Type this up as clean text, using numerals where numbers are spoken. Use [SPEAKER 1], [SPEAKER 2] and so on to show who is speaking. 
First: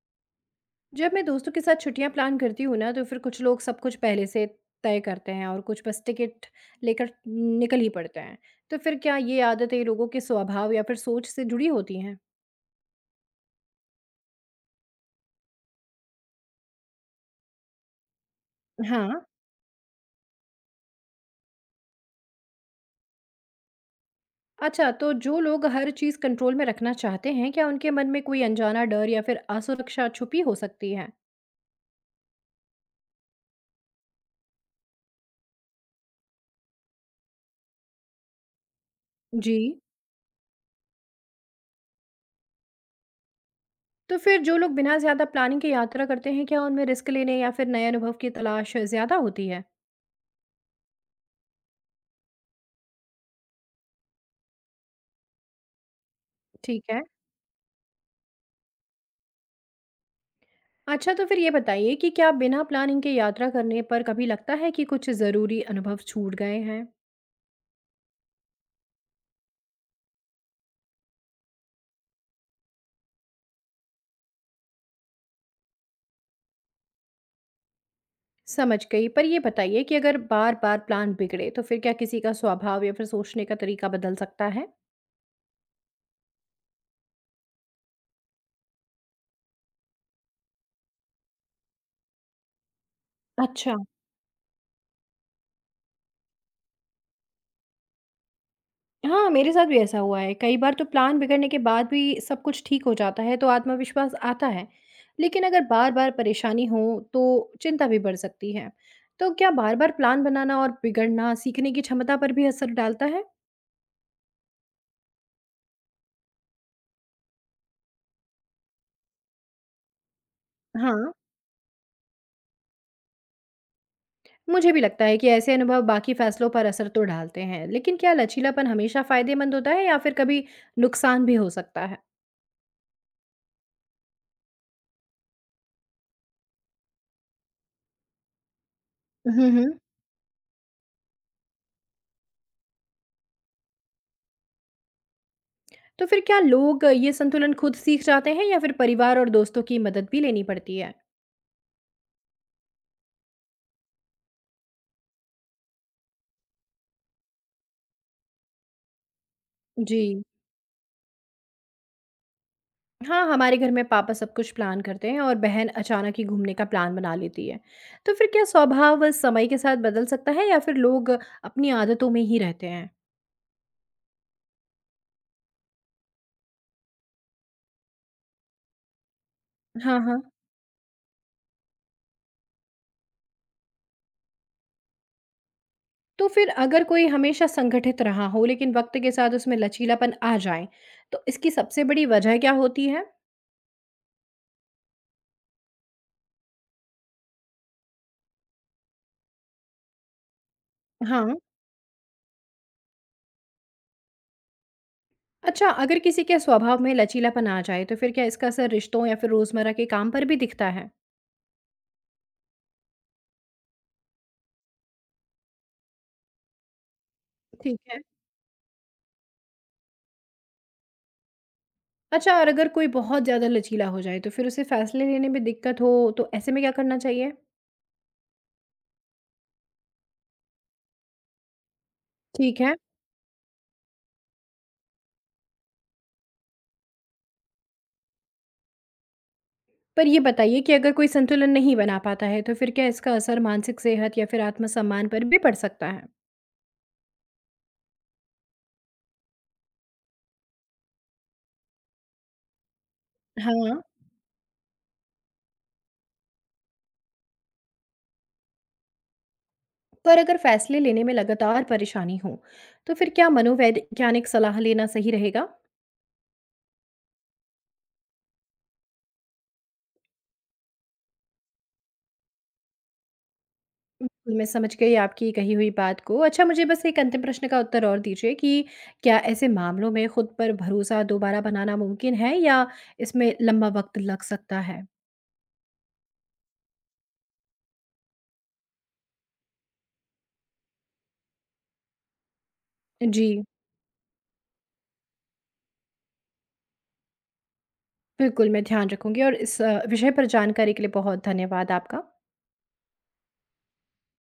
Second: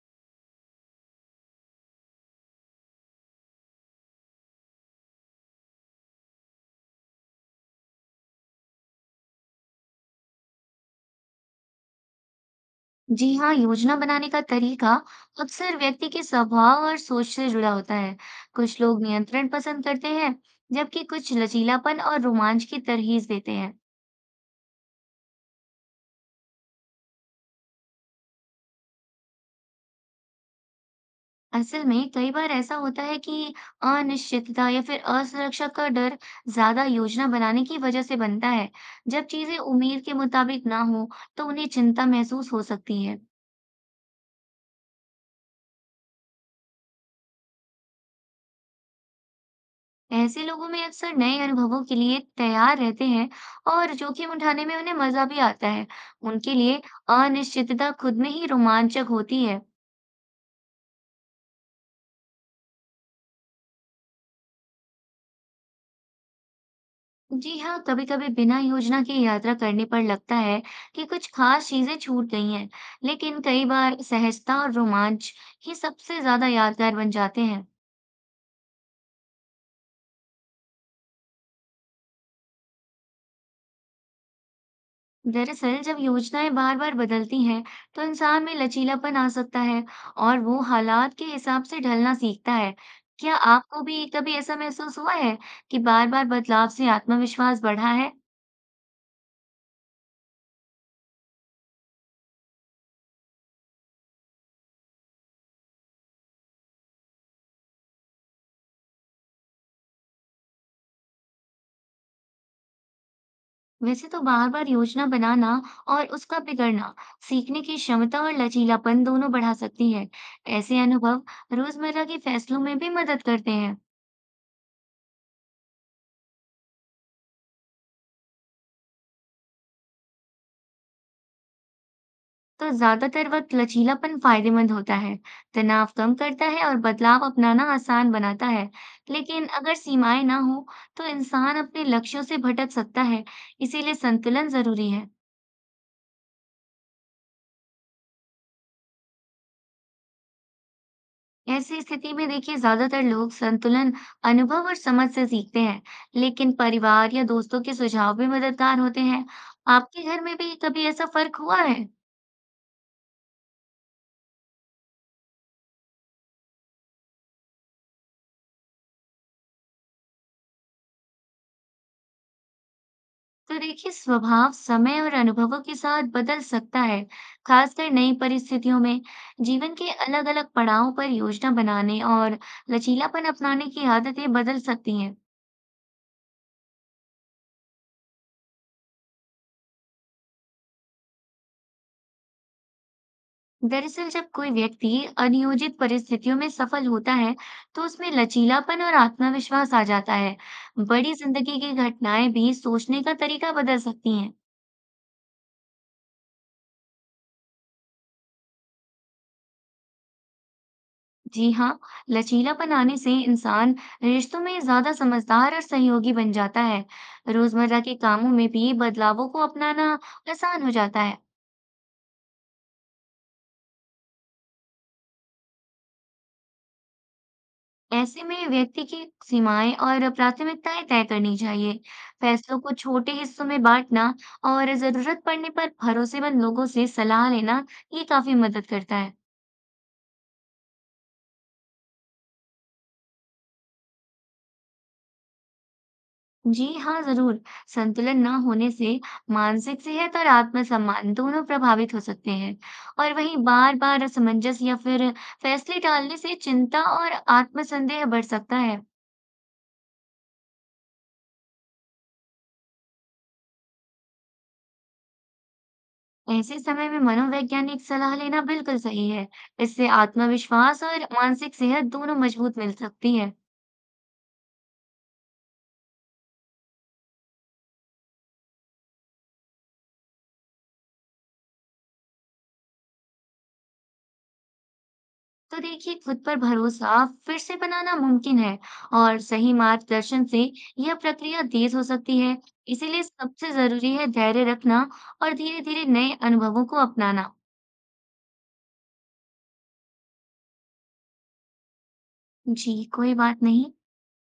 [SPEAKER 1] जब मैं दोस्तों के साथ छुट्टियां प्लान करती हूँ ना तो फिर कुछ लोग सब कुछ पहले से तय करते हैं और कुछ बस टिकट लेकर निकल ही पड़ते हैं। तो फिर क्या ये आदतें लोगों के स्वभाव या फिर सोच से जुड़ी होती हैं?
[SPEAKER 2] जी हाँ, योजना बनाने का तरीका अक्सर व्यक्ति के स्वभाव और सोच से जुड़ा होता है। कुछ लोग
[SPEAKER 1] हाँ।
[SPEAKER 2] नियंत्रण पसंद करते हैं, जबकि कुछ लचीलापन और रोमांच की तरहीज देते हैं।
[SPEAKER 1] अच्छा, तो जो लोग हर चीज कंट्रोल में रखना चाहते हैं, क्या उनके मन में कोई अनजाना डर या फिर असुरक्षा छुपी हो सकती है?
[SPEAKER 2] असल में कई बार ऐसा होता है कि अनिश्चितता या फिर असुरक्षा का डर ज्यादा योजना बनाने की वजह से बनता है। जब
[SPEAKER 1] जी।
[SPEAKER 2] चीजें उम्मीद के मुताबिक ना हो, तो उन्हें चिंता महसूस हो सकती है।
[SPEAKER 1] तो फिर जो लोग बिना ज्यादा प्लानिंग के यात्रा करते हैं, क्या उनमें रिस्क लेने या फिर नए अनुभव की तलाश ज्यादा होती है?
[SPEAKER 2] ऐसे लोगों में अक्सर नए अनुभवों के लिए तैयार रहते हैं और जोखिम उठाने में उन्हें मजा भी आता है। उनके लिए
[SPEAKER 1] ठीक है।
[SPEAKER 2] अनिश्चितता खुद में ही रोमांचक होती है।
[SPEAKER 1] अच्छा, तो फिर ये बताइए कि क्या बिना प्लानिंग के यात्रा करने पर कभी लगता है कि कुछ ज़रूरी अनुभव छूट गए हैं?
[SPEAKER 2] जी हाँ, कभी-कभी बिना योजना के यात्रा करने पर लगता है कि कुछ खास चीजें छूट गई हैं, लेकिन कई बार सहजता और रोमांच ही सबसे ज्यादा यादगार बन जाते हैं।
[SPEAKER 1] समझ गई, पर ये बताइए कि अगर बार-बार प्लान बिगड़े तो फिर क्या किसी का स्वभाव या फिर सोचने का तरीका बदल सकता है?
[SPEAKER 2] दरअसल जब योजनाएं बार बार बदलती हैं, तो इंसान में लचीलापन आ सकता है और वो हालात के हिसाब से ढलना सीखता है। क्या
[SPEAKER 1] अच्छा।
[SPEAKER 2] आपको भी कभी ऐसा महसूस हुआ है कि बार बार बदलाव से आत्मविश्वास बढ़ा है?
[SPEAKER 1] हाँ, मेरे साथ भी ऐसा हुआ है। कई बार तो प्लान बिगड़ने के बाद भी सब कुछ ठीक हो जाता है तो आत्मविश्वास आता है। लेकिन अगर बार-बार परेशानी हो तो चिंता भी बढ़ सकती है। तो क्या बार-बार प्लान बनाना और बिगड़ना सीखने की क्षमता पर भी असर डालता है?
[SPEAKER 2] वैसे तो बार बार योजना बनाना और उसका बिगड़ना सीखने की क्षमता और लचीलापन दोनों बढ़ा सकती है। ऐसे
[SPEAKER 1] हाँ।
[SPEAKER 2] अनुभव रोजमर्रा के फैसलों में भी मदद करते हैं।
[SPEAKER 1] मुझे भी लगता है कि ऐसे अनुभव बाकी फैसलों पर असर तो डालते हैं, लेकिन क्या लचीलापन हमेशा फायदेमंद होता है या फिर कभी नुकसान भी हो सकता है?
[SPEAKER 2] तो ज्यादातर वक्त लचीलापन फायदेमंद होता है, तनाव कम करता है और बदलाव अपनाना आसान बनाता है।
[SPEAKER 1] हम्म
[SPEAKER 2] लेकिन
[SPEAKER 1] हम्म।
[SPEAKER 2] अगर सीमाएं ना हो, तो इंसान अपने लक्ष्यों से भटक सकता है, इसीलिए संतुलन जरूरी है।
[SPEAKER 1] तो फिर क्या लोग ये संतुलन खुद सीख जाते हैं या फिर परिवार और दोस्तों की मदद भी लेनी पड़ती है?
[SPEAKER 2] ऐसी स्थिति में देखिए, ज्यादातर लोग संतुलन अनुभव और समझ से सीखते हैं, लेकिन परिवार या दोस्तों के सुझाव भी मददगार होते हैं।
[SPEAKER 1] जी,
[SPEAKER 2] आपके घर में भी कभी ऐसा फर्क हुआ है?
[SPEAKER 1] हाँ हमारे घर में पापा सब कुछ प्लान करते हैं और बहन अचानक ही घूमने का प्लान बना लेती है। तो फिर क्या स्वभाव समय के साथ बदल सकता है या फिर लोग अपनी आदतों में ही रहते हैं?
[SPEAKER 2] तो देखिए, स्वभाव समय और अनुभवों के साथ बदल सकता है, खासकर नई परिस्थितियों में। जीवन के
[SPEAKER 1] हाँ हाँ।
[SPEAKER 2] अलग अलग पड़ाव पर योजना बनाने और लचीलापन अपनाने की आदतें बदल सकती हैं।
[SPEAKER 1] तो फिर अगर कोई हमेशा संगठित रहा हो लेकिन वक्त के साथ उसमें लचीलापन आ जाए, तो इसकी सबसे बड़ी वजह क्या होती है?
[SPEAKER 2] दरअसल जब कोई व्यक्ति अनियोजित परिस्थितियों में सफल होता है, तो उसमें लचीलापन और आत्मविश्वास आ जाता है। बड़ी
[SPEAKER 1] हाँ।
[SPEAKER 2] जिंदगी की घटनाएं भी सोचने का तरीका बदल सकती हैं।
[SPEAKER 1] अच्छा, अगर किसी के स्वभाव में लचीलापन आ जाए तो फिर क्या इसका असर रिश्तों या फिर रोजमर्रा के काम पर भी दिखता है?
[SPEAKER 2] जी हाँ, लचीलापन आने से इंसान रिश्तों में ज्यादा समझदार और सहयोगी बन जाता है।
[SPEAKER 1] ठीक
[SPEAKER 2] रोजमर्रा के
[SPEAKER 1] है।
[SPEAKER 2] कामों में भी बदलावों को अपनाना आसान हो जाता है।
[SPEAKER 1] अच्छा, और अगर कोई बहुत ज़्यादा लचीला हो जाए तो फिर उसे फैसले लेने में दिक्कत हो, तो ऐसे में क्या करना चाहिए?
[SPEAKER 2] ऐसे में व्यक्ति की सीमाएं और प्राथमिकताएं तय करनी चाहिए। फैसलों
[SPEAKER 1] ठीक
[SPEAKER 2] को
[SPEAKER 1] है।
[SPEAKER 2] छोटे हिस्सों में बांटना और जरूरत पड़ने पर भरोसेमंद लोगों से सलाह लेना, ये काफी मदद करता है।
[SPEAKER 1] पर ये बताइए कि अगर कोई संतुलन नहीं बना पाता है तो फिर क्या इसका असर मानसिक सेहत या फिर आत्मसम्मान पर भी पड़ सकता है?
[SPEAKER 2] जी हाँ, ज़रूर। संतुलन ना होने से मानसिक सेहत और आत्मसम्मान दोनों प्रभावित हो सकते हैं और वहीं
[SPEAKER 1] हाँ।
[SPEAKER 2] बार-बार असमंजस या फिर फैसले टालने से चिंता और आत्मसंदेह बढ़ सकता है।
[SPEAKER 1] पर अगर फैसले लेने में लगातार परेशानी हो, तो फिर क्या मनोवैज्ञानिक सलाह लेना सही रहेगा?
[SPEAKER 2] ऐसे समय में मनोवैज्ञानिक सलाह लेना बिल्कुल सही है। इससे आत्मविश्वास और मानसिक सेहत दोनों मजबूत मिल सकती है।
[SPEAKER 1] बिल्कुल, मैं समझ गई आपकी कही हुई बात को। अच्छा, मुझे बस एक अंतिम प्रश्न का उत्तर और दीजिए कि क्या ऐसे मामलों में खुद पर भरोसा दोबारा बनाना मुमकिन है या इसमें लंबा वक्त लग सकता है?
[SPEAKER 2] तो देखिए, खुद पर भरोसा फिर से बनाना मुमकिन है और सही मार्गदर्शन से यह प्रक्रिया तेज हो सकती है। इसीलिए
[SPEAKER 1] जी,
[SPEAKER 2] सबसे जरूरी है धैर्य रखना और धीरे धीरे नए अनुभवों को अपनाना।
[SPEAKER 1] बिल्कुल। मैं ध्यान रखूँगी और इस विषय पर जानकारी के लिए बहुत धन्यवाद आपका।
[SPEAKER 2] जी, कोई बात नहीं।